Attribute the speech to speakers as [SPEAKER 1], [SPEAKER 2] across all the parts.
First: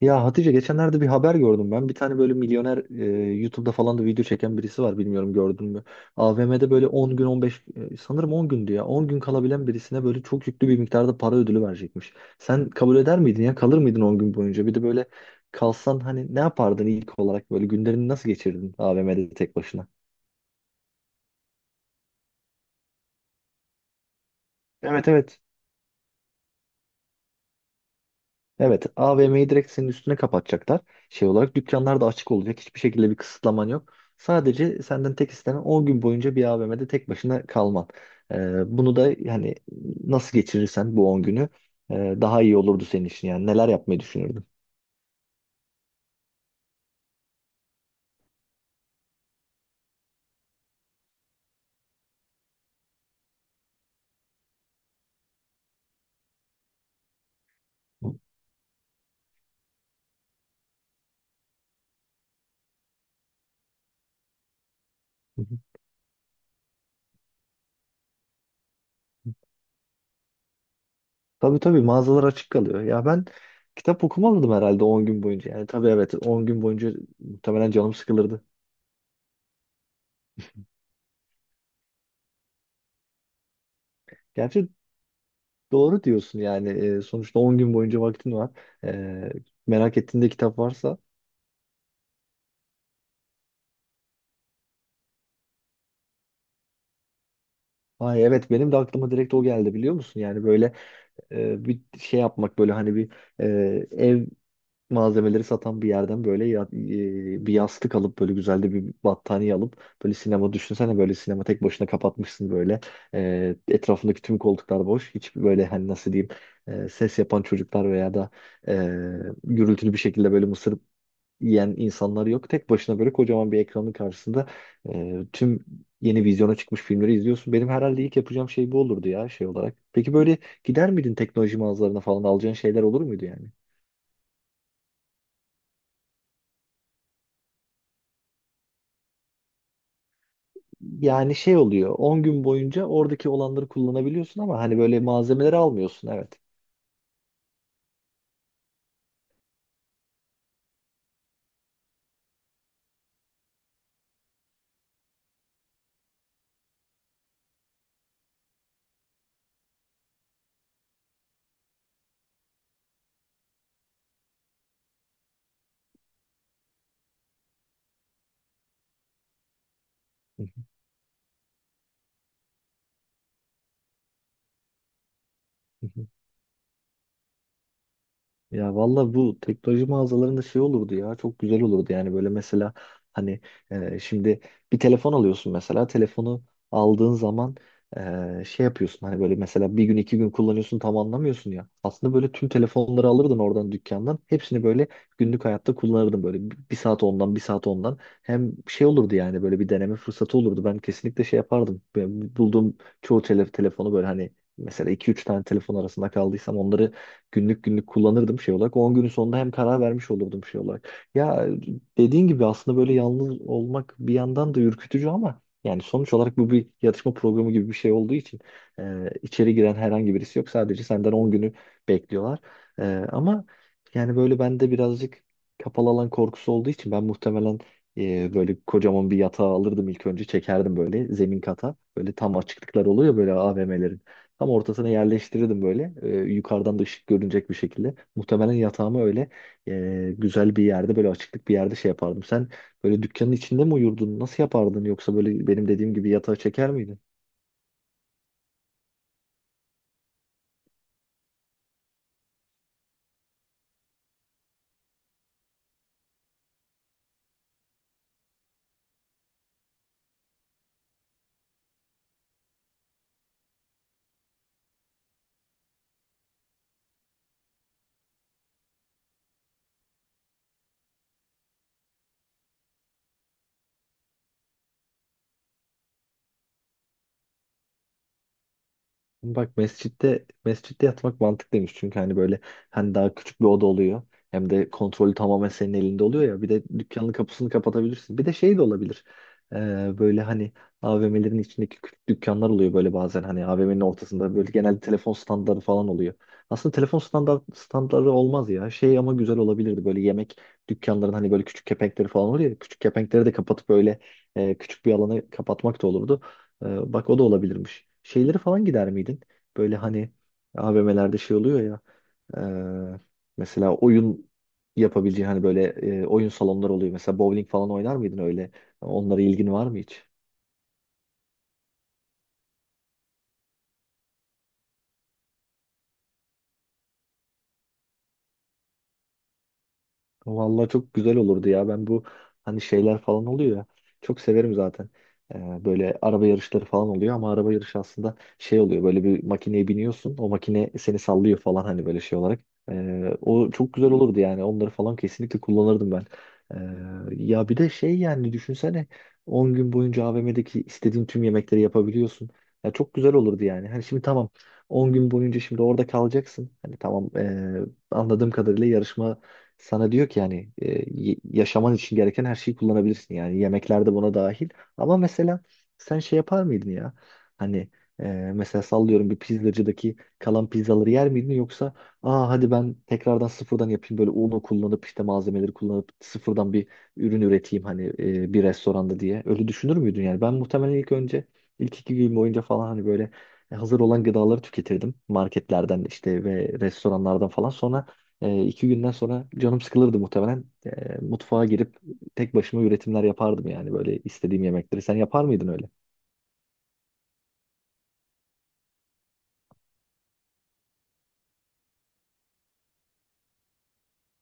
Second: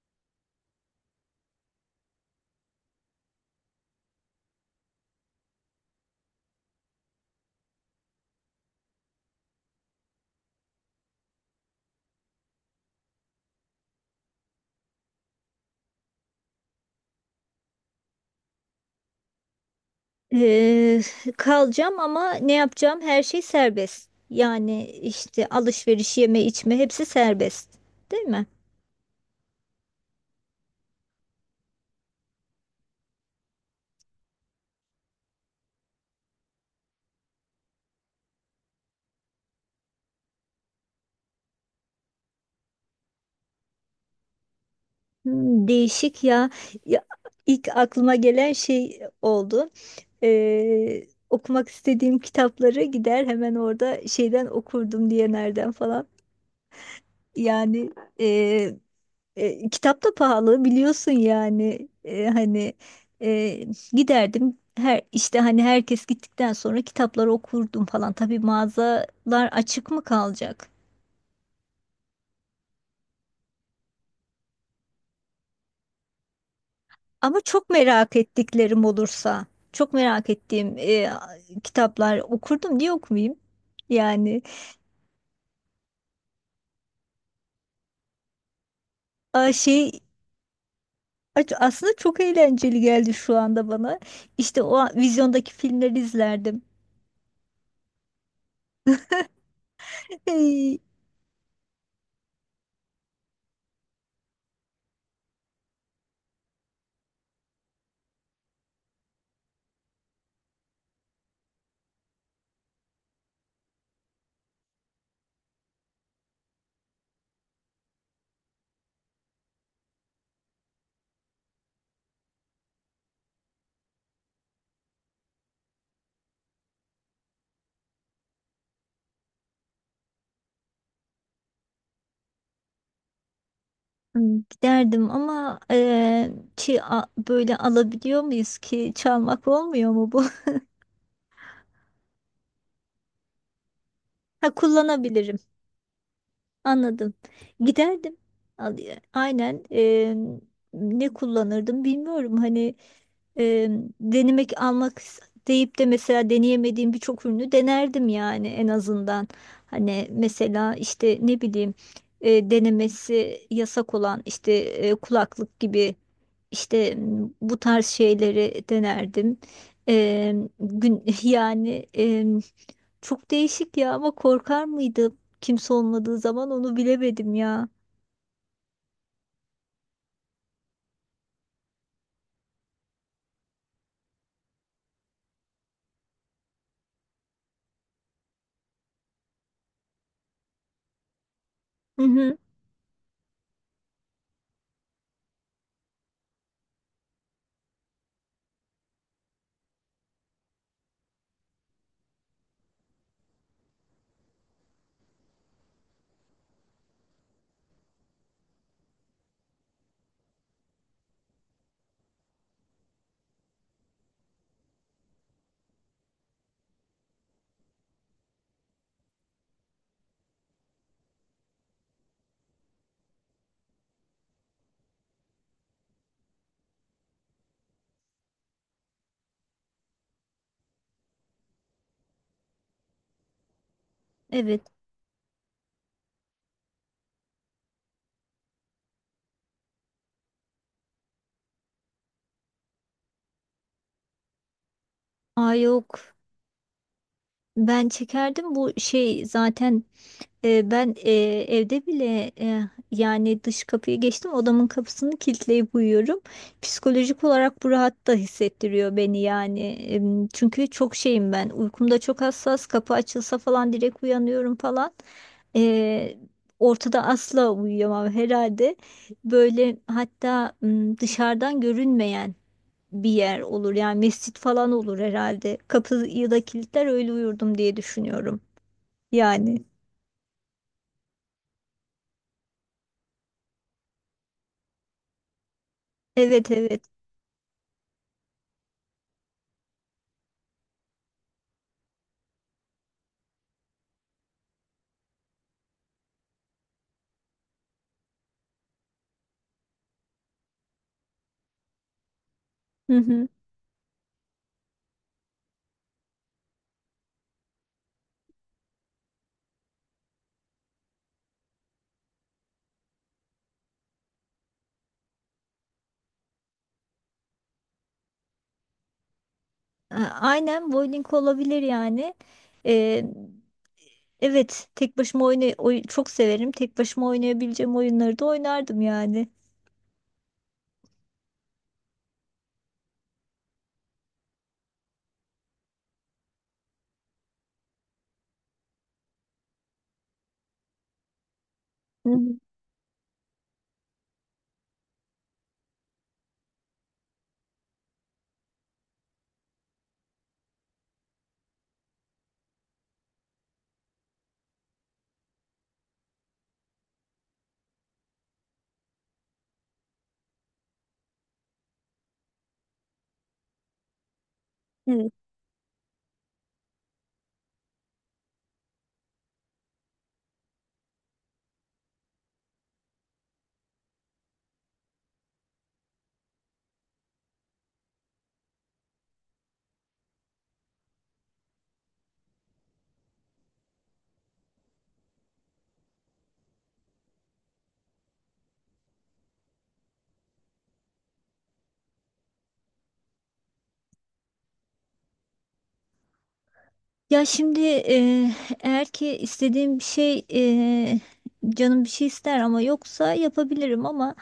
[SPEAKER 1] Ya Hatice, geçenlerde bir haber gördüm ben. Bir tane böyle milyoner, YouTube'da falan da video çeken birisi var, bilmiyorum, gördün mü? AVM'de böyle 10 gün 15, sanırım 10 gündü ya. 10 gün kalabilen birisine böyle çok yüklü bir miktarda para ödülü verecekmiş. Sen kabul eder miydin ya? Kalır mıydın 10 gün boyunca? Bir de böyle kalsan hani ne yapardın ilk olarak, böyle günlerini nasıl geçirdin AVM'de tek başına?
[SPEAKER 2] Eee, kalacağım ama ne yapacağım? Her şey serbest. Yani
[SPEAKER 1] Evet, evet.
[SPEAKER 2] işte alışveriş, yeme, içme hepsi serbest. Değil mi?
[SPEAKER 1] Evet, AVM'yi direkt senin üstüne kapatacaklar. Şey olarak dükkanlar da açık olacak. Hiçbir şekilde bir kısıtlaman yok. Sadece senden tek istenen 10 gün boyunca bir AVM'de tek başına kalman. Bunu da yani nasıl geçirirsen bu 10 günü daha iyi olurdu senin için. Yani neler yapmayı düşünürdün?
[SPEAKER 2] Hmm, değişik ya. Ya ilk aklıma gelen şey oldu. Okumak istediğim kitapları gider hemen orada şeyden okurdum diye nereden falan. Yani
[SPEAKER 1] Hı
[SPEAKER 2] Kitap da pahalı biliyorsun yani. Hani e, giderdim, her işte
[SPEAKER 1] hı.
[SPEAKER 2] hani herkes gittikten sonra kitapları okurdum falan. Tabii mağazalar açık mı kalacak?
[SPEAKER 1] Tabii tabii, mağazalar açık kalıyor. Ya ben kitap okumalıydım herhalde 10 gün boyunca. Yani tabii, evet, 10 gün boyunca
[SPEAKER 2] Ama çok
[SPEAKER 1] muhtemelen canım
[SPEAKER 2] merak
[SPEAKER 1] sıkılırdı.
[SPEAKER 2] ettiklerim olursa, çok merak ettiğim kitaplar, okurdum diye okumayayım yani.
[SPEAKER 1] Gerçi doğru diyorsun yani. Sonuçta 10 gün boyunca vaktin var. Ee,
[SPEAKER 2] a,
[SPEAKER 1] Merak
[SPEAKER 2] şey
[SPEAKER 1] ettiğinde kitap varsa.
[SPEAKER 2] a- aslında çok eğlenceli geldi şu anda bana. İşte o vizyondaki filmleri izlerdim.
[SPEAKER 1] Ay evet, benim de aklıma direkt o geldi, biliyor musun? Yani böyle bir şey yapmak, böyle hani bir e, ev malzemeleri satan bir yerden böyle, bir yastık alıp, böyle güzel de bir battaniye alıp, böyle sinema, düşünsene, böyle sinema tek başına kapatmışsın böyle. Etrafındaki tüm koltuklar boş, hiç böyle, hani nasıl diyeyim, ses yapan çocuklar veya da e, gürültülü bir şekilde böyle mısır yiyen insanlar yok. Tek başına böyle kocaman bir ekranın karşısında tüm yeni vizyona çıkmış filmleri izliyorsun. Benim herhalde ilk yapacağım şey bu olurdu ya, şey olarak. Peki böyle gider miydin teknoloji mağazalarına falan, alacağın şeyler olur muydu yani?
[SPEAKER 2] Hmm, giderdim ama böyle, alabiliyor muyuz ki? Çalmak olmuyor mu bu?
[SPEAKER 1] Yani şey oluyor, 10 gün boyunca oradaki olanları kullanabiliyorsun
[SPEAKER 2] Ha,
[SPEAKER 1] ama hani böyle
[SPEAKER 2] kullanabilirim.
[SPEAKER 1] malzemeleri almıyorsun, evet.
[SPEAKER 2] Anladım. Giderdim. Aynen. Ne kullanırdım bilmiyorum. Hani eee, denemek, deyip de mesela deneyemediğim birçok ürünü denerdim yani, en azından. Hani mesela işte ne bileyim, denemesi yasak olan işte, kulaklık gibi işte, bu tarz şeyleri denerdim. Gün Yani çok değişik ya, ama korkar mıydım? Kimse olmadığı zaman onu bilemedim ya.
[SPEAKER 1] Ya valla bu teknoloji mağazalarında şey olurdu ya, çok güzel olurdu yani. Böyle mesela hani, şimdi bir telefon alıyorsun mesela, telefonu aldığın zaman şey yapıyorsun, hani böyle mesela bir gün iki gün kullanıyorsun, tam anlamıyorsun ya
[SPEAKER 2] Hı
[SPEAKER 1] aslında. Böyle
[SPEAKER 2] hı,
[SPEAKER 1] tüm telefonları alırdın oradan, dükkandan hepsini böyle günlük hayatta kullanırdın, böyle bir saat ondan, bir saat ondan, hem şey olurdu yani. Böyle bir deneme fırsatı olurdu, ben kesinlikle şey yapardım. Ben bulduğum çoğu telefonu, böyle hani mesela iki üç tane telefon arasında kaldıysam onları günlük günlük kullanırdım, şey olarak. On günün sonunda hem karar vermiş olurdum, şey olarak. Ya, dediğin gibi aslında böyle yalnız olmak bir yandan da ürkütücü, ama yani sonuç olarak bu bir yatışma programı gibi bir şey olduğu için içeri giren herhangi birisi yok. Sadece senden 10 günü bekliyorlar. E, Ama yani, böyle bende birazcık kapalı alan korkusu olduğu için ben muhtemelen böyle kocaman bir yatağı alırdım ilk önce, çekerdim böyle zemin kata. Böyle tam açıklıklar oluyor böyle a V m'lerin tam
[SPEAKER 2] evet.
[SPEAKER 1] ortasına, yerleştirirdim böyle. Yukarıdan da ışık görünecek bir şekilde. Muhtemelen yatağımı öyle güzel bir yerde, böyle açıklık bir yerde şey yapardım. Sen böyle dükkanın içinde mi uyurdun? Nasıl yapardın? Yoksa böyle
[SPEAKER 2] Aa,
[SPEAKER 1] benim
[SPEAKER 2] yok.
[SPEAKER 1] dediğim gibi yatağa çeker miydin?
[SPEAKER 2] Ben çekerdim bu şey zaten, ben evde bile, yani dış kapıyı geçtim, odamın kapısını kilitleyip uyuyorum. Psikolojik olarak bu rahat da hissettiriyor beni yani. Çünkü çok şeyim ben. Uykumda çok hassas. Kapı açılsa falan direkt uyanıyorum falan. E, ortada asla uyuyamam herhalde. Böyle hatta dışarıdan görünmeyen bir yer olur. Yani mescit falan olur herhalde. Kapıyı da kilitler öyle uyurdum diye düşünüyorum.
[SPEAKER 1] Bak,
[SPEAKER 2] Yani
[SPEAKER 1] mescitte mescitte yatmak mantıklıymış, çünkü hani böyle, hani daha küçük bir oda oluyor. Hem de kontrolü tamamen senin elinde oluyor ya. Bir
[SPEAKER 2] evet,
[SPEAKER 1] de
[SPEAKER 2] evet.
[SPEAKER 1] dükkanın kapısını kapatabilirsin. Bir de şey de olabilir. Böyle hani AVM'lerin içindeki küçük dükkanlar oluyor böyle, bazen hani AVM'nin ortasında böyle genelde telefon standları falan oluyor. Aslında telefon standları olmaz ya. Şey, ama güzel olabilirdi böyle, yemek dükkanların hani böyle küçük kepenkleri falan oluyor ya. Küçük
[SPEAKER 2] Hı
[SPEAKER 1] kepenkleri
[SPEAKER 2] hı.
[SPEAKER 1] de kapatıp böyle küçük bir alanı kapatmak da olurdu. Bak, o da olabilirmiş. Şeyleri falan gider miydin? Böyle hani AVM'lerde şey oluyor ya. e, Mesela oyun yapabileceğin, hani böyle oyun salonları oluyor. Mesela bowling falan oynar mıydın öyle? Onlara ilgin var mı
[SPEAKER 2] A-
[SPEAKER 1] hiç?
[SPEAKER 2] Aynen bowling olabilir yani. Ee, evet, tek başıma çok severim. Tek başıma oynayabileceğim oyunları da oynardım yani.
[SPEAKER 1] Vallahi çok güzel olurdu ya. Ben bu, hani şeyler falan oluyor ya. Çok severim zaten. Böyle araba yarışları falan oluyor, ama araba yarışı aslında şey oluyor. Böyle bir makineye biniyorsun. O makine seni sallıyor falan, hani böyle
[SPEAKER 2] Hı
[SPEAKER 1] şey
[SPEAKER 2] hı.
[SPEAKER 1] olarak. O çok güzel olurdu yani. Onları falan kesinlikle kullanırdım ben. Ya bir de şey, yani düşünsene, 10 gün boyunca AVM'deki istediğin tüm yemekleri yapabiliyorsun. Ya çok güzel olurdu yani. Hani şimdi tamam, 10 gün boyunca şimdi orada kalacaksın. Hani tamam, anladığım kadarıyla yarışma sana diyor ki yani, yaşaman için gereken her şeyi kullanabilirsin, yani yemekler de buna dahil. Ama
[SPEAKER 2] Evet.
[SPEAKER 1] mesela sen şey yapar mıydın ya? Hani e, mesela sallıyorum, bir pizzacıdaki kalan pizzaları yer miydin, yoksa aa, hadi ben tekrardan sıfırdan yapayım, böyle unu kullanıp, işte malzemeleri kullanıp sıfırdan bir ürün üreteyim, hani bir restoranda diye. Öyle düşünür müydün yani? Ben muhtemelen ilk önce, ilk iki gün boyunca falan, hani böyle hazır olan gıdaları tüketirdim, marketlerden işte ve restoranlardan falan. Sonra iki günden sonra canım sıkılırdı muhtemelen. Mutfağa girip tek başıma üretimler yapardım yani, böyle istediğim yemekleri. Sen yapar mıydın öyle?
[SPEAKER 2] Ya şimdi eğer ki istediğim bir şey, canım bir şey ister ama yoksa yapabilirim, ama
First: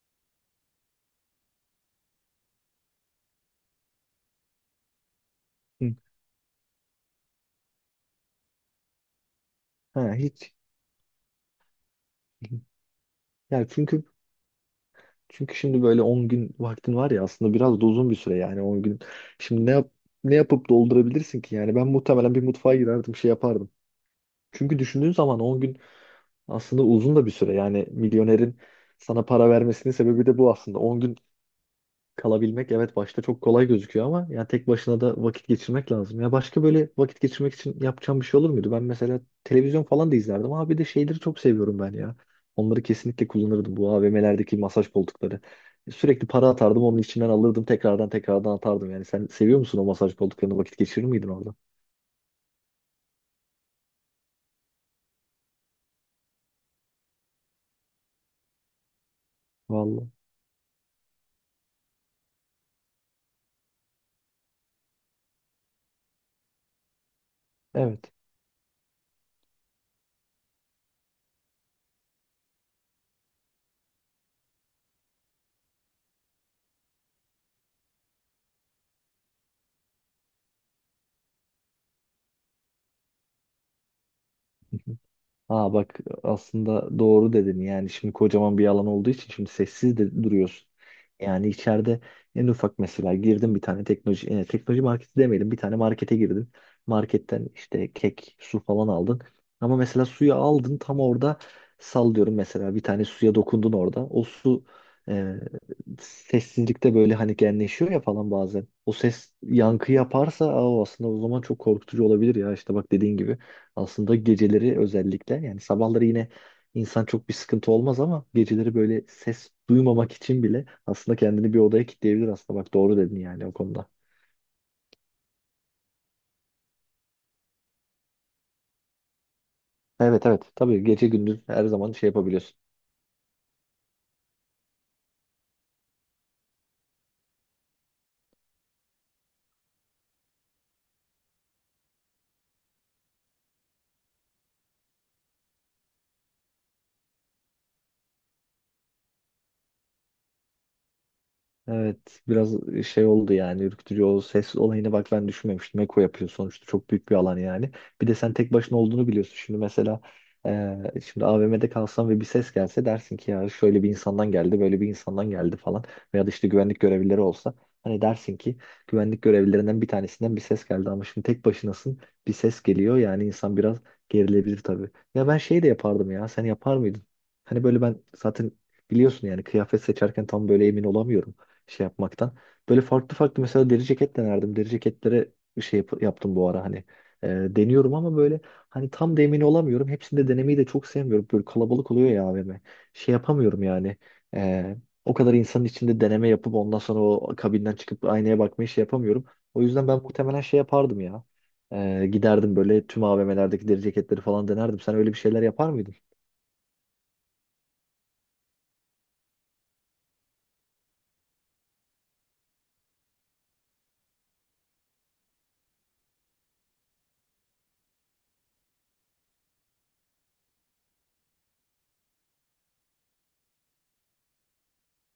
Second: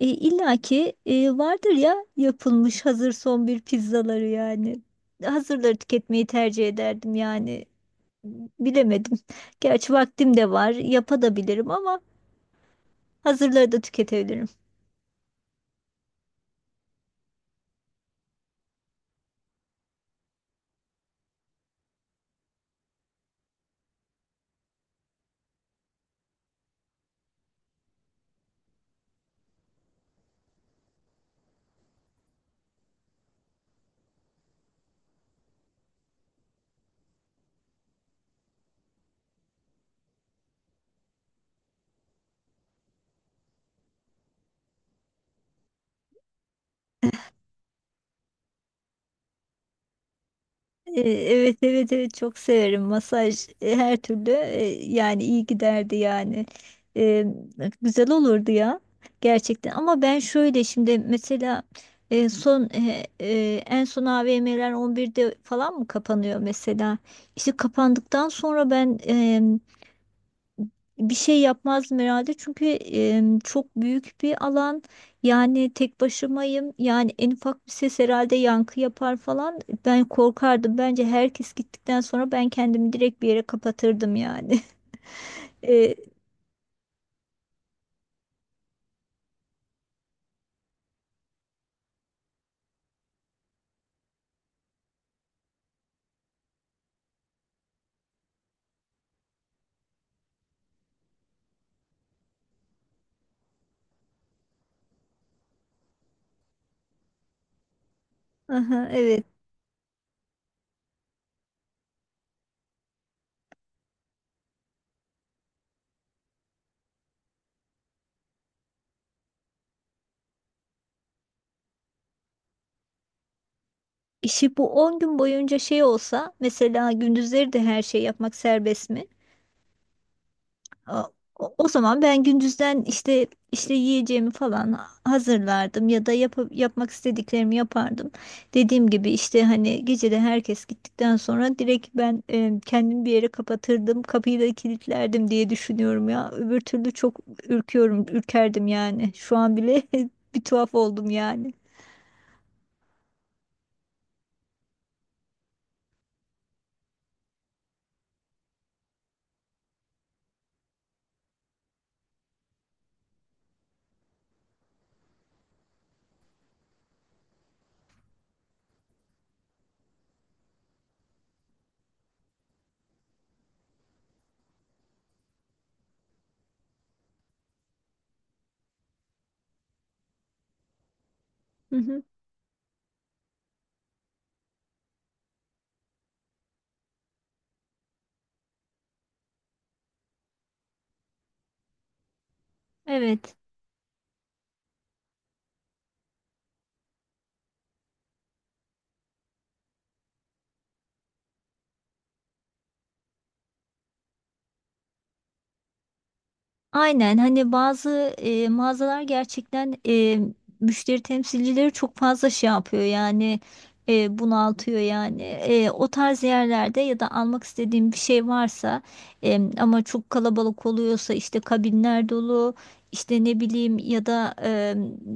[SPEAKER 2] illaki vardır ya, yapılmış hazır son bir pizzaları yani. Hazırları
[SPEAKER 1] Hı.
[SPEAKER 2] tüketmeyi tercih ederdim yani. Bilemedim. Gerçi
[SPEAKER 1] Ha,
[SPEAKER 2] vaktim de
[SPEAKER 1] hiç.
[SPEAKER 2] var, yapabilirim ama
[SPEAKER 1] Ya
[SPEAKER 2] hazırları da
[SPEAKER 1] çünkü,
[SPEAKER 2] tüketebilirim.
[SPEAKER 1] şimdi böyle 10 gün vaktin var ya, aslında biraz da uzun bir süre yani, 10 gün. Şimdi ne yapıp doldurabilirsin ki yani? Ben muhtemelen bir mutfağa girerdim, şey yapardım. Çünkü düşündüğün zaman 10 gün aslında uzun da bir süre yani. Milyonerin sana para vermesinin sebebi de bu aslında. On gün kalabilmek, evet, başta çok kolay gözüküyor ama yani tek başına da vakit geçirmek lazım. Ya, başka böyle vakit geçirmek için yapacağım bir şey olur muydu? Ben mesela televizyon falan da izlerdim, ama bir de şeyleri çok seviyorum ben ya. Onları kesinlikle kullanırdım, bu AVM'lerdeki masaj koltukları. Sürekli para atardım, onun içinden alırdım, tekrardan tekrardan atardım. Yani sen seviyor musun o masaj koltuklarını, vakit
[SPEAKER 2] E,
[SPEAKER 1] geçirir miydin orada?
[SPEAKER 2] Evet evet, evet, çok severim masaj, her türlü. Yani iyi giderdi yani. E, güzel olurdu ya gerçekten, ama
[SPEAKER 1] Vallahi.
[SPEAKER 2] ben şöyle şimdi mesela son, en son AVM'ler 11'de falan mı kapanıyor mesela? İşte
[SPEAKER 1] Evet.
[SPEAKER 2] kapandıktan sonra ben bir şey yapmazdım herhalde, çünkü çok büyük bir alan, yani tek başımayım yani, en ufak bir ses herhalde yankı yapar falan, ben korkardım bence. Herkes gittikten sonra ben kendimi direkt bir yere kapatırdım yani.
[SPEAKER 1] Aa
[SPEAKER 2] E,
[SPEAKER 1] bak, aslında doğru dedin. Yani şimdi kocaman bir alan olduğu için, şimdi sessiz de duruyorsun. Yani içeride en ufak, mesela girdim, bir tane teknoloji, marketi demeyelim, bir tane markete girdin. Marketten işte kek, su falan aldın. Ama mesela suyu aldın, tam orada sallıyorum mesela, bir tane suya dokundun orada. O su e, sessizlikte böyle hani genleşiyor ya falan bazen.
[SPEAKER 2] aha,
[SPEAKER 1] O
[SPEAKER 2] evet.
[SPEAKER 1] ses yankı yaparsa, aa, o aslında o zaman çok korkutucu olabilir ya, işte bak dediğin gibi. Aslında geceleri özellikle, yani sabahları yine insan çok bir sıkıntı olmaz, ama geceleri böyle ses duymamak için bile aslında kendini bir odaya kilitleyebilir aslında. Bak, doğru dedin yani, o konuda.
[SPEAKER 2] işi bu 10 gün boyunca şey olsa, mesela gündüzleri de her şey yapmak serbest mi?
[SPEAKER 1] Evet evet, tabii
[SPEAKER 2] O,
[SPEAKER 1] gece gündüz her
[SPEAKER 2] o
[SPEAKER 1] zaman
[SPEAKER 2] zaman
[SPEAKER 1] şey
[SPEAKER 2] ben
[SPEAKER 1] yapabiliyorsun.
[SPEAKER 2] gündüzden işte, yiyeceğimi falan hazırlardım ya da yapmak istediklerimi yapardım. Dediğim gibi işte, hani gecede herkes gittikten sonra direkt ben kendimi bir yere kapatırdım. Kapıyı da kilitlerdim diye düşünüyorum ya. Öbür türlü çok ürküyorum, ürkerdim yani. Şu an bile bir tuhaf oldum yani.
[SPEAKER 1] Evet, biraz şey oldu yani, ürkütücü. O ses olayına bak, ben düşünmemiştim. Eko yapıyor sonuçta, çok büyük bir alan yani. Bir de sen tek başına olduğunu biliyorsun. Şimdi mesela, şimdi AVM'de kalsan ve bir ses gelse, dersin ki ya, şöyle bir insandan geldi, böyle bir insandan geldi falan. Veya da işte güvenlik görevlileri olsa, hani dersin ki güvenlik görevlilerinden bir tanesinden bir ses geldi. Ama şimdi tek başınasın, bir ses geliyor yani, insan biraz gerilebilir tabii. Ya ben şey de yapardım ya, sen yapar mıydın? Hani böyle ben zaten, biliyorsun yani, kıyafet seçerken tam böyle emin olamıyorum
[SPEAKER 2] Hı
[SPEAKER 1] şey
[SPEAKER 2] hı.
[SPEAKER 1] yapmaktan. Böyle farklı farklı mesela deri ceket denerdim. Deri ceketlere yaptım bu ara hani. E, Deniyorum ama, böyle hani tam da emin olamıyorum. Hepsini de denemeyi de çok sevmiyorum. Böyle kalabalık oluyor ya AVM. Şey
[SPEAKER 2] Evet.
[SPEAKER 1] yapamıyorum yani. E, O kadar insanın içinde deneme yapıp ondan sonra o kabinden çıkıp aynaya bakmayı şey yapamıyorum. O yüzden ben muhtemelen şey yapardım ya. Giderdim, böyle tüm AVM'lerdeki deri ceketleri falan denerdim. Sen öyle bir şeyler yapar mıydın?
[SPEAKER 2] Aynen, hani bazı mağazalar gerçekten, müşteri temsilcileri çok fazla şey yapıyor yani, bunaltıyor yani. O tarz yerlerde ya da almak istediğim bir şey varsa, ama çok kalabalık oluyorsa, işte kabinler dolu, işte ne bileyim ya da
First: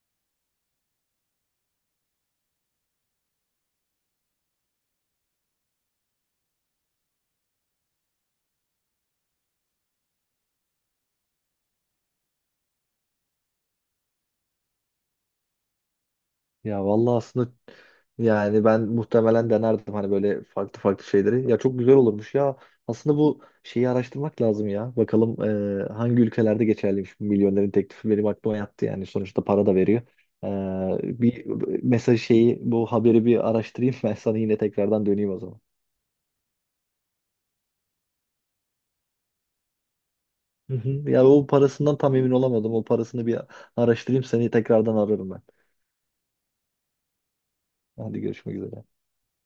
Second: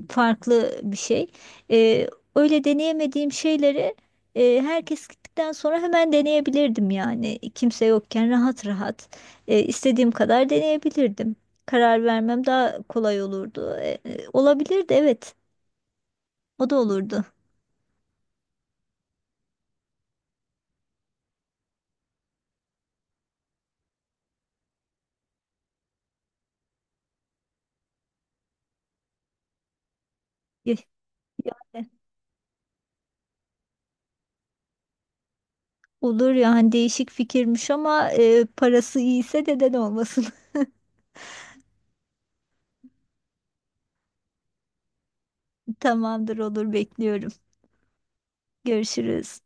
[SPEAKER 2] farklı bir şey. E, öyle deneyemediğim şeyleri herkes gittikten sonra hemen deneyebilirdim yani, kimse yokken rahat rahat istediğim kadar deneyebilirdim, karar vermem daha kolay olurdu. Olabilirdi evet. O da
[SPEAKER 1] Ya vallahi,
[SPEAKER 2] olurdu.
[SPEAKER 1] aslında yani ben muhtemelen denerdim, hani böyle farklı farklı şeyleri. Ya, çok güzel olurmuş ya. Aslında bu şeyi araştırmak lazım ya. Bakalım hangi ülkelerde geçerliymiş bu milyonerin teklifi, benim aklıma yattı yani. Sonuçta para da veriyor.
[SPEAKER 2] Ya-
[SPEAKER 1] Bir
[SPEAKER 2] Yani
[SPEAKER 1] mesaj şeyi, bu haberi bir araştırayım ben, sana yine tekrardan döneyim o zaman.
[SPEAKER 2] olur ya, hani değişik fikirmiş ama parası iyiyse neden olmasın.
[SPEAKER 1] Hı hı. Ya, o parasından tam emin olamadım. O parasını bir araştırayım, seni tekrardan ararım ben.
[SPEAKER 2] Tamamdır, olur, bekliyorum.
[SPEAKER 1] Hadi görüşmek üzere.
[SPEAKER 2] Görüşürüz.